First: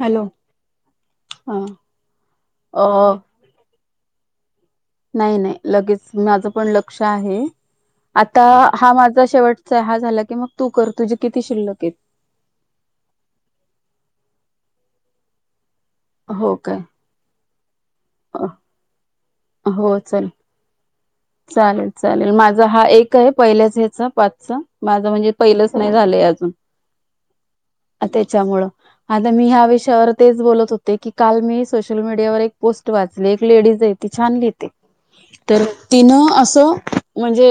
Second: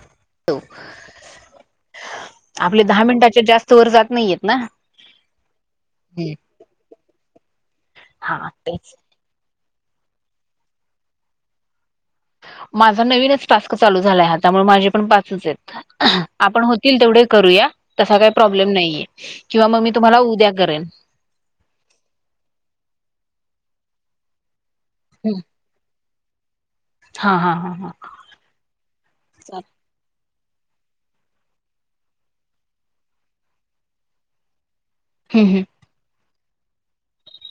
Hello ह अ चोर जात नाहीयेत ना नाही, नाही लगेच हम्म. माझ पण ल कक्षा आहे हा आता हा तेच. माझा शेवट हा झाला की मग तू कर तुझी किती शिल्लकेत माझा नवीनच टास्क चालू झालाय ह त्यामुळे माझे पण पाचच आहेत हो आपण काय होतील तेवढे करूया तसा काही अ, प्रॉब्लेम नाहीये किंवा मग मी हो तुम्हाला चल उद्या करेन. चालेल चालेल माझा हा एक आहे पहिल्याच ह्याचा पाचचा माझं म्हणजे पहिलंच नाही झालंय हा हा हा हा [unintelligible] त्याच्यामुळं आता मी ह्या विषयावर तेच बोलत होते की काल मी सोशल मीडियावर एक पोस्ट वाचली एक लेडीज आहे ती छानली हम्म तर हम्म न असं म्हणजे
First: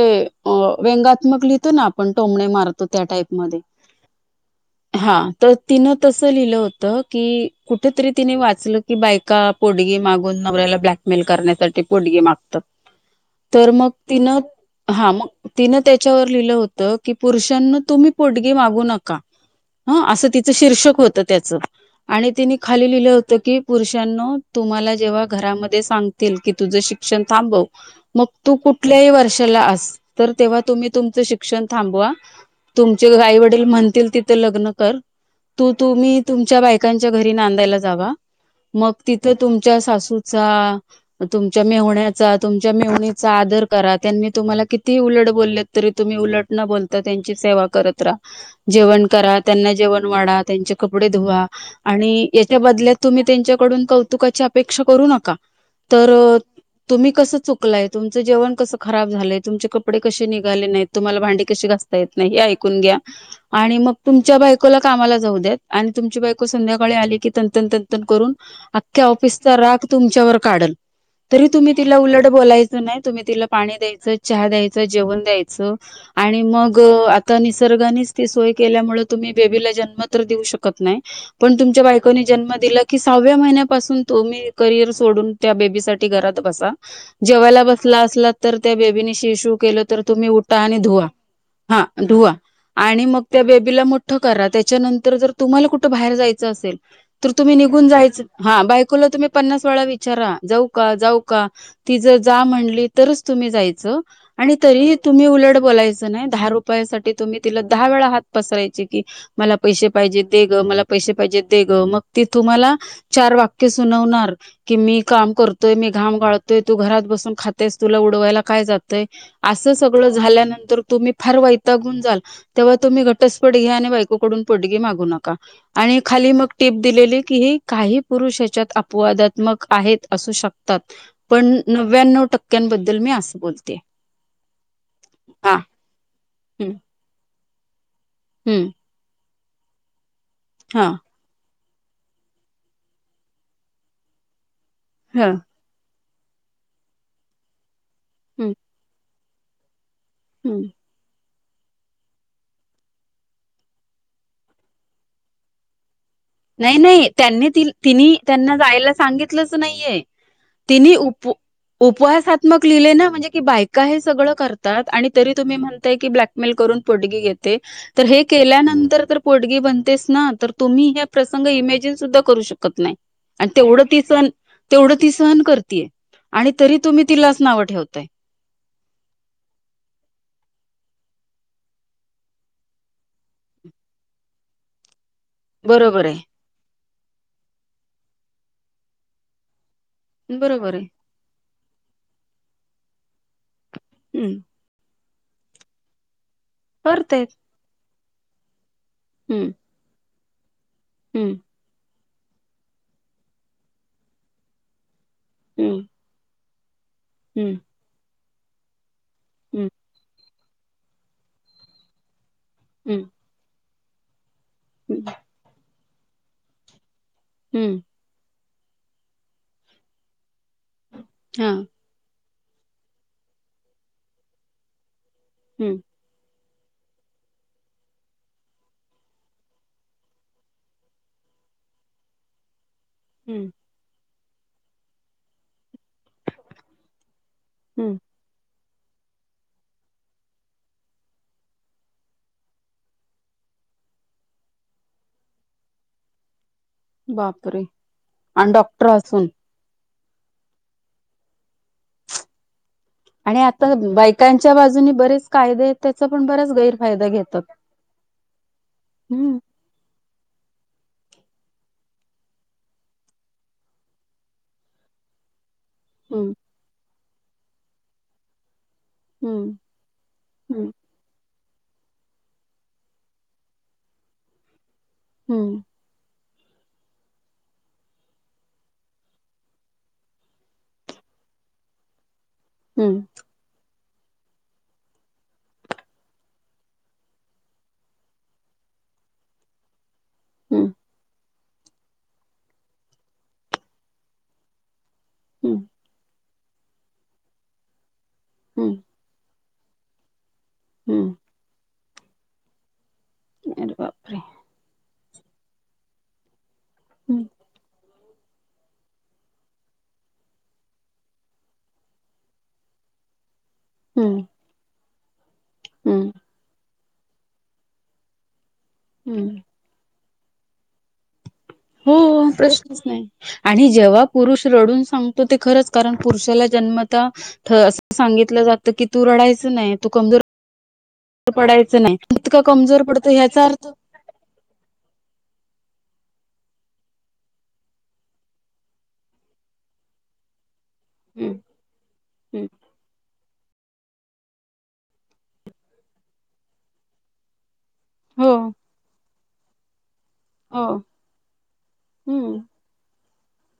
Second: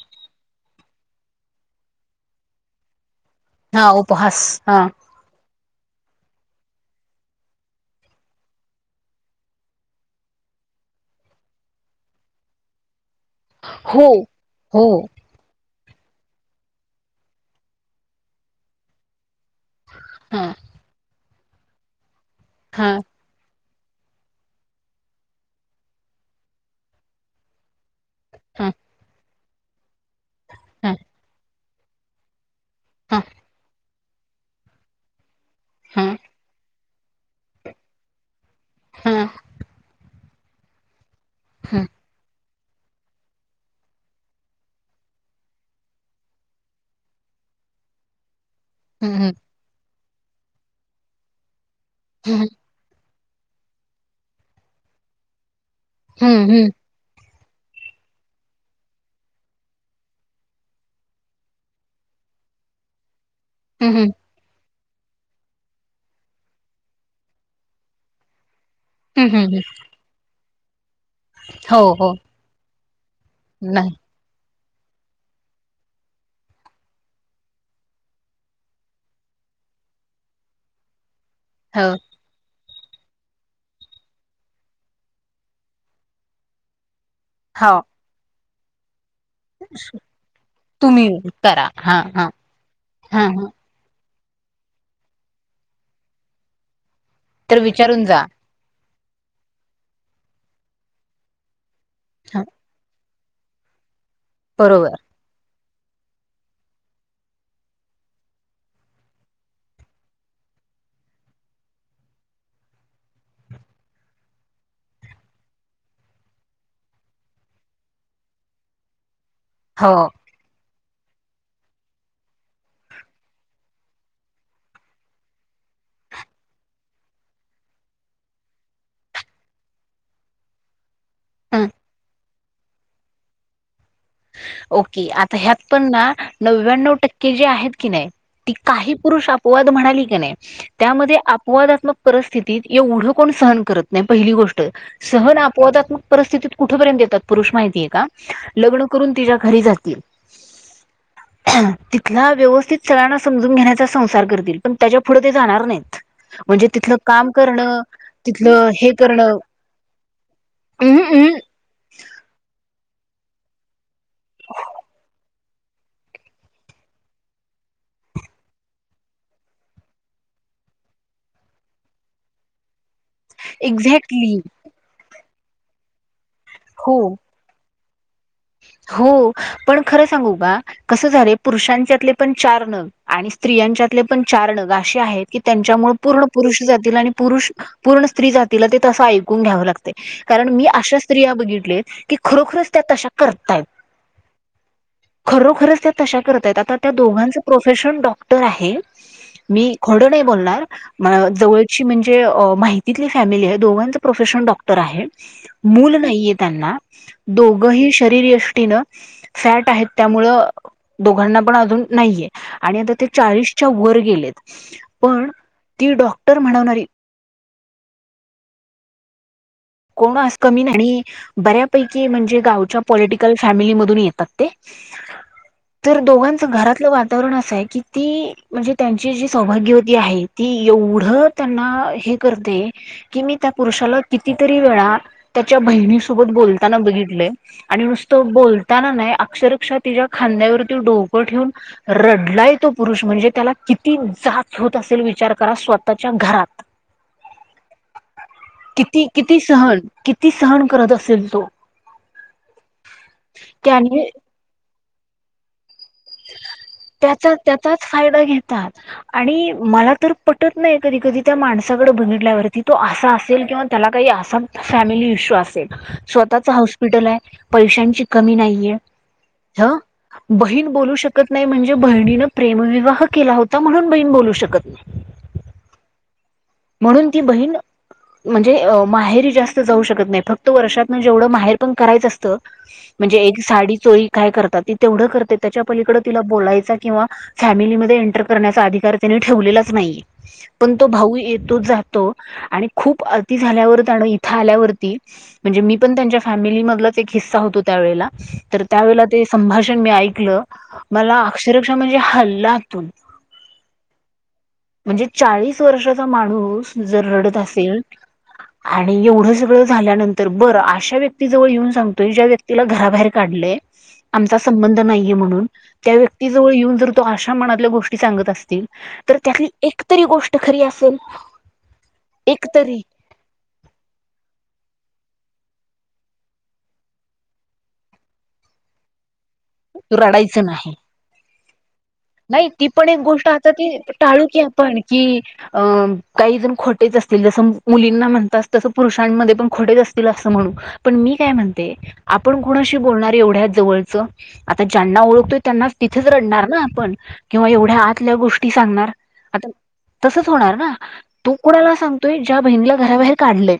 व्यंगात्मक लिहितो ना आपण टोमणे मारतो त्या टाईप मध्ये हा, उपहास हा. हां, तर तिनं तसं लिहिलं होत की कुठेतरी तिने वाचल की बायका पोडगी मागून नवऱ्याला ब्लॅकमेल करण्यासाठी पोडगी मागतात तर मग हो तिन हो हा मग तिन त्या त्याच्या व लिहिलं होत की पुरुषांना तुम्ही पोडगी मागू नका ह असं हा तिचं शीर्षक होत, त्याचं आणि तिने हा खाली लिहिलं होतं की. पुरुषांनो तुम्हाला जेव्हा घरामध्ये सांगतील की तुझं शिक्षण थांबव. मग तू हा कुठल्याही वर्ष चला अस. तर तेव्हा तुम्ही हा तुमचं शिक्षण. थांबवा. तुमचे हा आई वडील म्हणतील तिथं लग्न कर.. तू हा तुम्ही तुमच्या बायक च्या घरी नांदायला जावा मग हा तिथ तुमच्या सासू चा ग तुमच्या मेव्हण्याचा तुमच्या मेहूनी चा आदर करा त्यांनी तुम्हाला किती उलट बोलले तरी तुम्ही उलट न बोलता त्यांची सेवा करत राहा. जेवण हम्म हम्म करा त्यांना जेवण वाडा त्यांचे कपडे धुवा आणि हम्म याच्या बदल्यात तुम्ही त्यांच्याकडून कौतुकाची अपेक्षा करू नका. तर हम्म हम्म तुम्ही कसं चुक लयक तुमचं जेवण कसं खराब झालंय तुमचे कपडे कसे निघाले नाहीत तुम्हाला भांडी कशी घासता येत नाही हे ऐकून घ्या.. आणि मग हम्म तुमच्या बायका कामला जाऊ द्या आणि तुमची बायको संध्याकाळी आली की तन तंत करून.. त्या हम्म ऑफिसचा हम्म राग तुमच्यावर काढल. तरी तुम्ही हो तिला हो उलट बोलायच. नाही तुम्ही तिला पाणी नाही द्यायचं चहा द्यायचं. जेवण द्यायच आणि मग आता निसर्गाने ती सोय केल्यामुळे तुम्ही बेबीला जन्म तर देऊ शकत नाही. पण तुमच्या हो बायकोनी जन्म दिला. सहाव्या महिन्यापासून तुम्ही करिअर सोडून त्या बेबीसाठी घरात बसा हो बसला असला तर त्या बेबी नि सु केलं तर तुम्ही उठा आणि धुवा तुम्ही करा हा हा मग हा त्या हा बेबीला कुठ करा त्याच्यानंतर जर तुम्हाला कुठे बाहेर जायचं असेल. तर तुम्ही निघून विचारून जा जायचं हा बाय? बायकोला तुम्ही पन्नास वेळा विचारा जाऊ का जाऊ का ती- हा जा म्हणली तरच तुम्ही जायचं. आणि तरी बरोबर तुम्ही उलट बोलायच नाही दहा रुपयासाठी तुम्ही तिला दहा वेळा हात पसरायची की मला पैसे पाहिजे दे ग मला पैसे पाहिजे दे ग मग ती तुम्हाला चार वाक्य सुनवणार की मी काम करतोय? मी घाम गाळतोय? तु घरात बसून खातेस तुला उडवायला काय जातय? असं हो. सगळं झाल्यानंतर. तुम्ही फार वैतागुण जाल तेव्हा तुम्ही घटस्पोट घ्या आणि बायकोकडून पोटगी मागू नका आणि खाली मग टीप दिलेली कि ही काही पुरुष हच्यात अपवादात्मक आहेत असू शकतात. पण हं नव्यानव टक्क्यांबद्दल मी असं बोलते ओके आता हा ह्यात पण ना हम्म नव्यानव टक्के जे आहेत. की नाही ती काही पुरुष आप- होआ तर म्हणाली का नाही. हा त्यामध्ये आप- संवादातमक परिस्थितीत येवढं कोण सहन करत नाही पहिली गोष्ट- ह सह ना आपवादात्मक. परिस्थितीत कुठपर्यंत येतात पुरुष माहितीे हाय. का लग्न तिच्या घरी जाती हम्म तिथला व्यवस्थित संगळ्याना समजून घेण्याचा संसार करतील पण त्याच्या पुुढं ते जाणार नाहीत. म्हणजे नाही- तिथलं नाही काम त्यांनी करणं तिला त्यांना तिथलं हे जायला करणं सांगितलंच नाहीये तिनी अहं अहं उपवासात्मक लिहिल य ना. म्हणे बायका हे सगळ करतात आणि तरी तुम्ही म्हणता की ब्लकमेल करून पोडगी घेतात तर हे केल्यानंतर पोडगी बनते ना तुम्ही? प्रसंग इमेजिन सुद्धा करू शकत नाही? आणि तेवढं ती सहन एक्झॅक्टली तेवढं ती सहन करतीय. आणि तरी तुम्ही हो तिलाच नावं ठेवत. ते हो पण खरं सांगू का कस झाल य पुरुषांच्यातले पण चार नग आणि स्त्रियांच्यातले पण चार नग असे आहेत. की त्यांच्यामुळ बरोबर पूर्ण आहे पुरुष जातील आणि पुरुष पूर्ण- स्त्री जातील ते तंस ऐकून घ्यावं लागतंय. कारण मी बरोबर आहे अशा स्त्रिया बघितलोय की खरोखरच त्या तशा. करताय. हम्म खरोखरचं त्या तशा त आहेत आता त्या करतायत दोघांचं प्रोफेशन डॉ क्टर आहे. हम्म मी खोड नाही बोलणार. हम्म जवळची म्हंजे जे माहितीतली फॅमिली आहे दोघांच प्रोफेशनल डॉक्टर आहे. हम्म मूल नाहीये त्यांना. हम्म दोघही शरीरयष्टीनं फॅट आहेत त्यामुळं दोघांना पण अजून नाहीये. आणि आता हम्म ते चाळीस च्या वर गेलेत. हम्म पण ती डॉक्टर म्हणवणारी हम्म कोण आज कमी नाही. हा बऱ्यापैकी म्हणजे गावच्या पॉलिटिकल फॅमिली मधून येतात ते. हम्म तर दोघांना च घरातलं वातावरण असं आहे की ती म्हणजे त्यांची जी सौभाग्यवती आहे ती एवढं त्यांना हे करते कि मी त्या पुरुषाला कितीतरी वेळा त्याच्या बहिणीसोबत बोलताना बघितलय आणि हम्म नुसतं बोल ताना नाही अक्षरशः तिच्या खांद्यावरती डोकं ठेऊून रडलाय तो पुरुष म्हणजे त्याला किती जाच होत असेल विचार करा स्वतःच्या घरात. बापरे आणि डॉक्टर किती असू किती सहन किती सहन करत असेल तो. आणि आता त्याने बायकांच्या बाजू ने बरेच कायदेत. त्याचा, त्याचाच फायदा घेतात हम्म आणि मला तर पटत नाही कधी कधी त्या माणसाकडें बघितल्यावरती तो असा असेल किंवा त्याला काही असा फॅमिली इशू असेल हम्म स्वतःच हॉस्पिटल आहे. पैशांची कमी नाहीये हम्म हा बहीण हम्म बोलू शक नाही म्हणजे बहिणीन प्रेमविवाह केला होता, म्हणून बहीण बोलू शकत नाही. हम्म म्हणून ती बहीण म्हणजे माहेरी जास्त जाऊ शकत नाही फक्त वर्षातन जेवढं माहेर पण करायचं असतं हम्म म्हणजे एक साडी चोरी काय करतात ती तेवढं करते त्याच्या पलीकड तिला बोलायचा किंवा फॅमिलीमध्ये एंटर करण्याचा अधिकार त्यानी ठेवलेलाच नाहीये. हम्म हम्म पण तो भाऊ ये तो जातो आणि खूप अती झाल्यावर त्यानं इथं आल्यावरती हम्म म्हणजे मी पण त्यांच्या फॅमिली मधलाच एक हिस्सा होतो त्यावेळेला तर हम्म त्यावेेळेला ते संभाषण मी ऐकलं हम्म मला अक्षर म्हणजे हलं आतून अरे बापरे! म्हणजे चाळीस वर्षाचा माणूस जर हम्म रडत असेल आणि एवढं सगळं झाल्यानंतर बरं अशा व्यक्तीजवळ येऊन सांगतोय ज्या व्यक्तीला घराबाहेर काढलंय हम्म आमचा संबंध नाही य म्हणून त्या हम्म व्यक्तीजवळ येऊन जर तो अशा मनातल्या गोष्टी सांगत असतील तर हम्म त्यातली एक तरी गोष्ट खरी असेल- ह [unintelligible] हो प्रश्नच नाही, आणि जेव्हा पुरुष रडून सांग ते खरंच कारण पुरुषाला जन्मता अस सांगितलं जात की तू रडाय रडायचं नाही, पडायचं इतकं नाही ती कमजोर पण एक पडतं गोष्ट ह्याचा आता अर्थ ती टाळू की आपण कि अं काही जण खोटेच असतील जसं मुलींना म्हणतात तसं पुरुषांमध्ये पण खोटेच असतील असं म्हणू पण मी काय हम्म, म्हणते आपण हम्म, कोणाशी बोलणार एवढ्या? जवळच आता ज्यांना ओळखतोय त्यांना तिथेच रडणार ना आपण किंवा एवढ आतल्या हो गोष्टी सांगणार. आता तसच होणार हो ना तू कुणाला सांगतोय हम्म ज्या बहिणीला घराबाहेर काढलय?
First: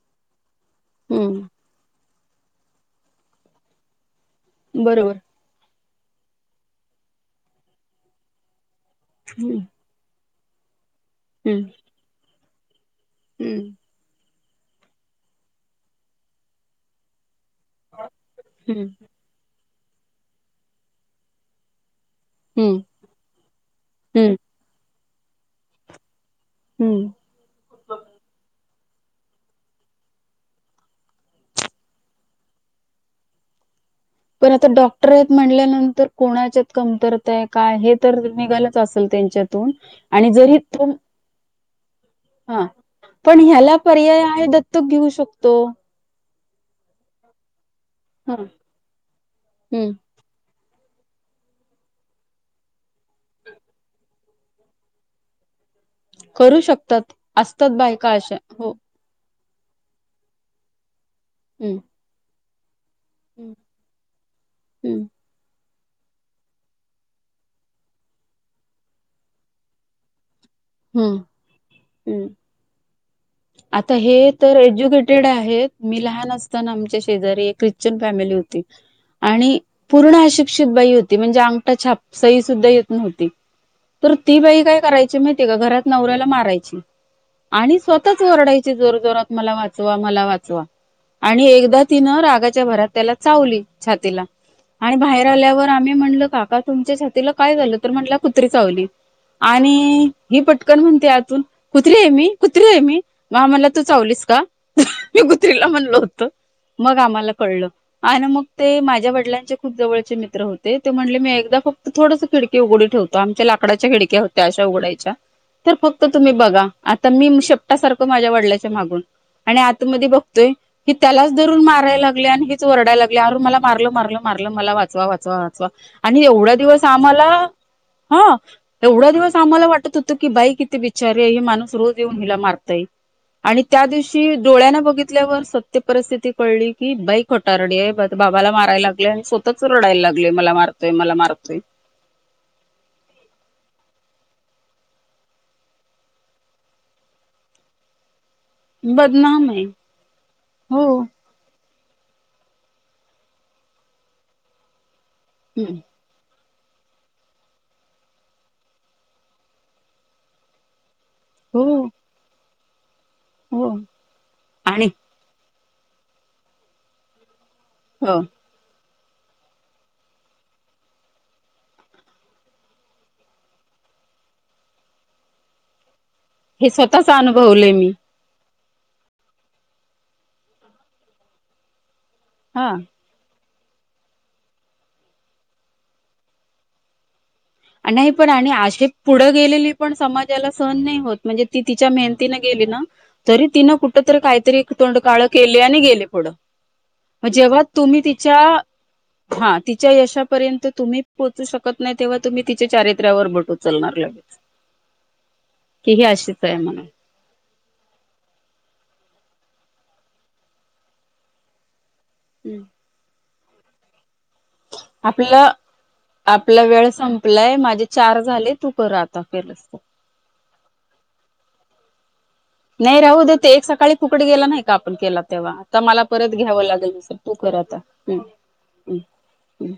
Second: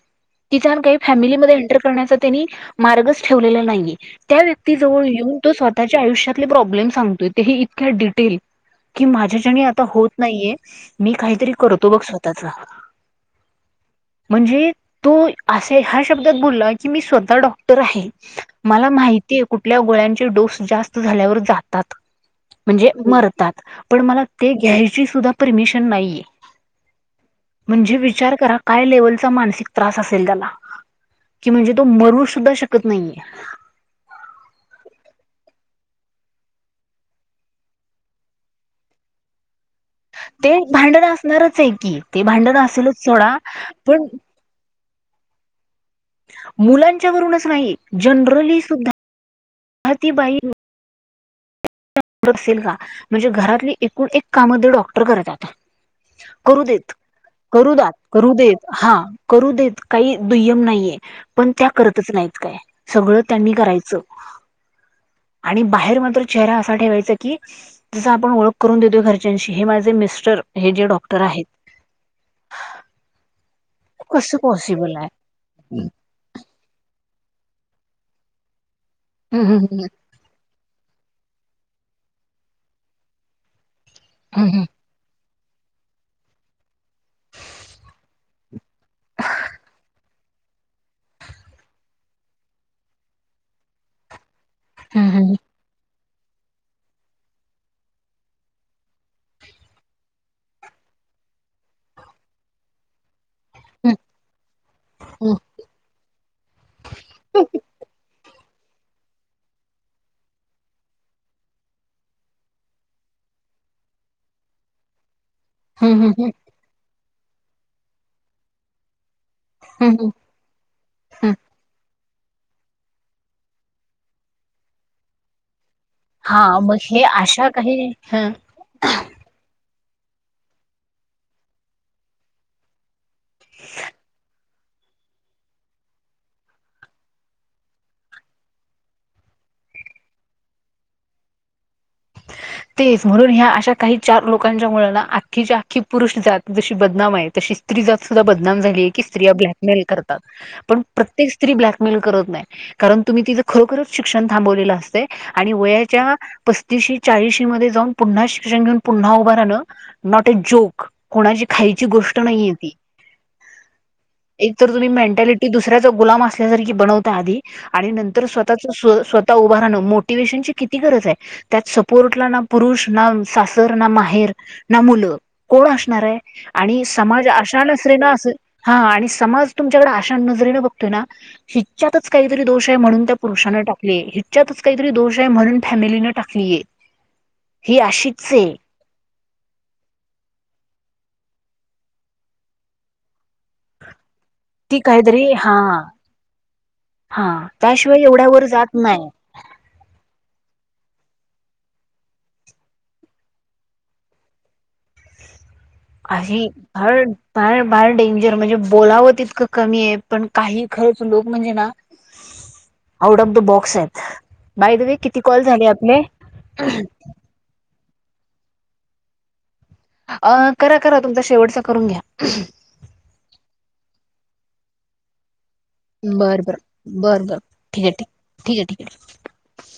तिच्या न काही हम्म फॅमिलीमध्ये एंटर करण्याचा त्यांनी मार्गच ठेवलेला नाही त्या व्यक्ती जवळ बरोबर येऊन स्वतःच्या आयुष्यात ले प्रोब्लेम सांगतोय ते ही इतक्या डिटेल. की माझ्या च्या हम्म नी आता होत नाहीये. मी काहीतरी हम्म करतो बघ स्वतःचा. हम्म. म्हणजे तू असे ह्या शब्दात बोलला की मी स्वतः डॉ डॉक्टर आहे हम्म मला माहिती कुठल्या गोळ्यां घेतल्यावर डोस जास्त झाल्यावर जातात. हम्म म्हणजे मरतात पण मला हम्म ते घ्यायच. ची सुधा परमिशन नाहीय. हम्म म्हणजे विचार करा- काय लेवलचा मानसिक त्रास असेल त्याला की म्हणजे तो मरू सुद्धा शकत नाहीे. पण आता डॉक्टर आहेत म्हटल्यानंतर कोणाच्यात कमतरता आहे काय हे तर निघालच असेल त्यांच्यात. ते भांडण असणारच आहे की ते भांडण हा असेलच थोडा पण त घेऊ शकतो. मुलांच्या वरूनच नाही. ह जनरली हम्म सुद्धा ती बाई असेल का म्हणजे घरातली एकूण एक काममध्ये डॉक्टर करततात. करू देत शकतात असतात करू दात बायका करू अशा देत हो हा. करू देत काही दुय्यम नाहीये पण त्या हम्म करतच नाहीत काय? सगळं त्यांनी करायचं हम्म आणि बाहेर मात्र चेहरा अस ठेवायच की जस आपण ओळख करून देतो घरच्यांशी हे माझे मिस्टर. हे जे डॉक्टर आहेत. हम्म आता हे कसं तर पॉसिबल आहे एज्युकेटेड आहेत मी लहान असताना आमच्या शेजारी एक ख्रिश्चन फॅमिली होती. आणि पूर्ण अशिक्षित बाई होती. म्हणजे अंगठ छाप सई सुद्धा येत नव्हती. तर ती बाई काय करायची माहि ते का घरात नवऱ्याला मारायची आणि स्व याच ओरडायची जोर जोरात मला वाचवा मला वा चवा. आणि एकदा तिनं रागाच्या भरात त्याला चावली छातीला आणि बाहेर आल्यावर आम्ही म्हटल काका तुमच्या छातीला काय झालं तर म्हटलं कुत्री चावली, आणि ही पटकन म्हणते आतून कुत्री आहे मी, कुत्री आहे मी मग आम्हाला तू चावलीस का? मी कुत्रीला म्हणलो होतं मग आम्हाला कळल आणि मग ते माझ्या वडिलांचे खूप जवळचे मित्र होते ते म्हणले मी एकदा फक्त थोडस खिडकी उघडी ठेवतो आमच्या लाकडाच्या खिडक्या होत्या अशा उघडायच्या तर फक्त तुम्ही बघा तर मी शेप का सारखं माझ्या वडल्याच्या मागून आणि आता मध्ये बघतोय की त्यालाच धरून माराय लाग ल्या आणि हीच ओरडाय लागल्या अर मला मारल मारल मारलं मला वाचवा वाचवा आणि एवढा हा मग दिवस हे आम्हाला अशा काही ह हा तेवढा दिवस आम्हाला वाट त होतो की बाई किती बीचारी आहे ही माणूस रोज येऊन हिला मार तय. आणि त्या दिवशी डोळ्यान बघितल्यावर सत्य परिस्थिती कळली की बाई खटारडी आहे बाबाला माराला लागले आणि स्वतःच रडायला लागले मला मारतोय मला मारतोय तेच म्हणून ह्या अशा काही चार लोकांच्या मुळंना आख्खी च्या आख्खी पुरुष जात जशी बदनाम आहे तशी स्त्री जात सुद्धा बदनाम झाले की स्त्रीया बदनाम आहे ब्लॅकमेल करतात पण हो प्रत्येक स्त्री ब्लॅक मेल करत नाही. कारण तुम्ही तिथं खरोखरच शिक्षण थांबवलेलं असते आणि वयाच्या पस् तीशी चाळीशी मध्ये जाऊन पुन्हा शिक्षण घेऊन पुन्हा उभं राहणं नॉट अ जोक. कोणाची हो खायची गोष्ट नाही ये ती हो एक तर आणि तुम्ही मेंट्याली टि की दुसऱ्याचा गुलाम असल्यासारखी बनवता आधी आणि हो नंतर स्वतःच स्व स्वतः उभा राहण मोटिवेशन ची किती गरज आहे. त्यात सपोर्टला ना पुरुष, ना सासर, ना माहेर, ना मुलं, कोण असणार आहे? हे आणि स्वतःच समाज अशा अनुभवले मी नसरेना अस हां आणि समाज तुमच्याकडे अशा नजरेनं बघतोय ना, हिच्यत इथच काहीतरी हा दोष आहे, म्हणून त्या पुरुषांना आपले, हिच्यातच काहीतरी दोष आहे, म्हणून फॅमिलीन टाक ते नाही पण आणि अशी पुढं गेलेली पण, समाजाला सहन नाही होत, म्हणजे ती तिच्या मेहनतीनं गेली ना? तरी तिनं कुठं तरी काहीतरी एक ती तोंड काळ काहीतरी हा केली आणि गेली पुढं, हा मग जेव्हा तुम्ही त्याशिवाय तिच्या, एवढ्यावर जात नाही हां तिच्या यशापर्यंत तुम्ही पोचू शकत नाही तेव्हा तुम्ही तिच्या चारित्र्यावर बोट उचलणार लगेच कि ही अशीच आहे, म्हणून फार-फार-फार डेंजर म्हणजे बोलावं ति त कमी आहे, पण काही खरंच लोक म्हणजे ना आऊट ऑफ द बॉक् [unintelligible] आपलं, आपला वेळ संपलाय माझे चार झाले, तू कर आता [unintelligible] अं करा, करा, तुमचा शेवटचा करून घ्या. नाही राहू देत. एक सकाळी फुकट गेला नाही का, आपण केला तेव्हा? आता मला परत बरं घ्यावं लागेल बरं तसं, बरं तू बरं कर आता, ठीक आहे ठीक हं ठीक आहे ठीक आहे हं हं